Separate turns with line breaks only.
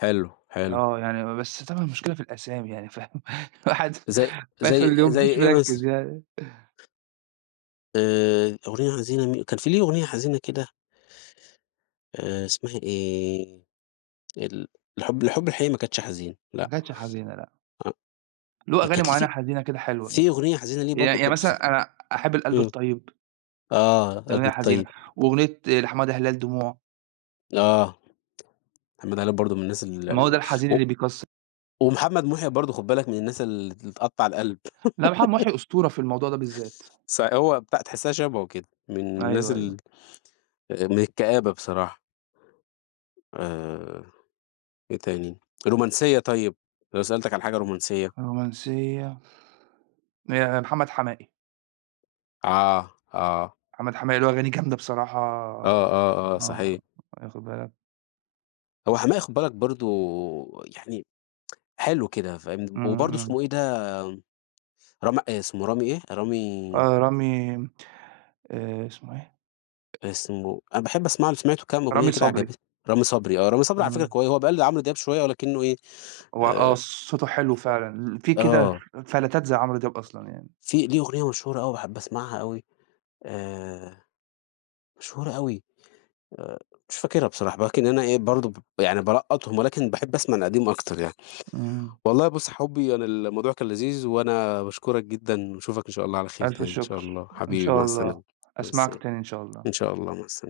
حلو، حلو.
آه، يعني بس طبعًا المشكلة في الأسامي يعني فاهم، الواحد في
زي
آخر
زي
اليوم
زي
مش
إيه مثلًا؟
مِركِّز يعني.
آآ أغنية حزينة مي كان فيه ليه أغنية حزينة كده آآ اسمها إيه؟ ال الحُب الحُب الحقيقي ما كانتش حزين.
ما
لأ.
كانتش حزينة لأ.
أ
له أغاني
كانت
مُعيّنة
لي
حزينة كده
ف
حلوة، يعني،
فيه أغنية حزينة ليه
يعني
برضه
يعني
كنت سم
مثلًا أنا أحب القلب
إمم،
الطيب.
آه،
دي
القلب
أغنية حزينة،
الطيب.
وأغنية لحمادة هلال دموع.
آه، حمادة هلال برضو من الناس ال
ما هو ده
ال
الحزين
و
اللي بيكسّ
ومحمد محيي برضه خُد بالك من الناس ال اللي تقطّع القلب.
لأ، محمد محيي أسطورة في الموضوع ده بالذات.
ص هو بتاع تحسها شبهُه كده، من الناس
أيوه، أيوه.
ال من الكآبة بصراحة. آآ إيه تاني؟ رومانسية طيب، لو سألتك على حاجة رومانسية.
رومانسية. آآ محمد حماقي.
آه، آه.
محمد حماقي له أغاني جامدة بصراحة،
آه، آه، آه،
آه،
صحيح.
واخد بالك.
هو حماقي خُد بالك برضو يعني حلو كده، فاهم؟
إمم،
وبرضو
إمم.
اسمه إيه ده، رام اسمه رامي إيه؟ رامي
آه، رامي آآ اسمُه إيه؟
اسمُه أنا باحب أسمع له، سمعته كمان
رامي
أغنية كده
صبري.
عجبت رامي صبري، آه، رامي صبري على فكرة
إمم.
كوي هو بيقلد عمرو دياب شوية لكنه إيه
هو آه،
آآ
صوته حلو فعلًا، ل
[unintelligible]
فيه كده
آه.
فلتات زي عمرو دياب أصلًا يعني.
فيه ليه أغنية مشهورة أوي باحب أسمعها أوي، آآ مشهورة أوي، آآ مش فاكرها بصراحة، ولكن أنا إيه برضو ب يعني بالقّطهُم ولكن باحب أسمع القديم أكتر يعني.
إمم.
والله بُص يا حُبي، أنا الموضوع كان لذيذ وأنا باشكرك جدًا، وأشوفك إن شاء الله على خير
ألْف
تاني إن شاء
شُكر،
الله،
إن
حبيبي
شاء
مع
الله،
السلامة، مع
أسمعك
السلامة،
تاني إن شاء الله.
إن شاء الله مع السلامة.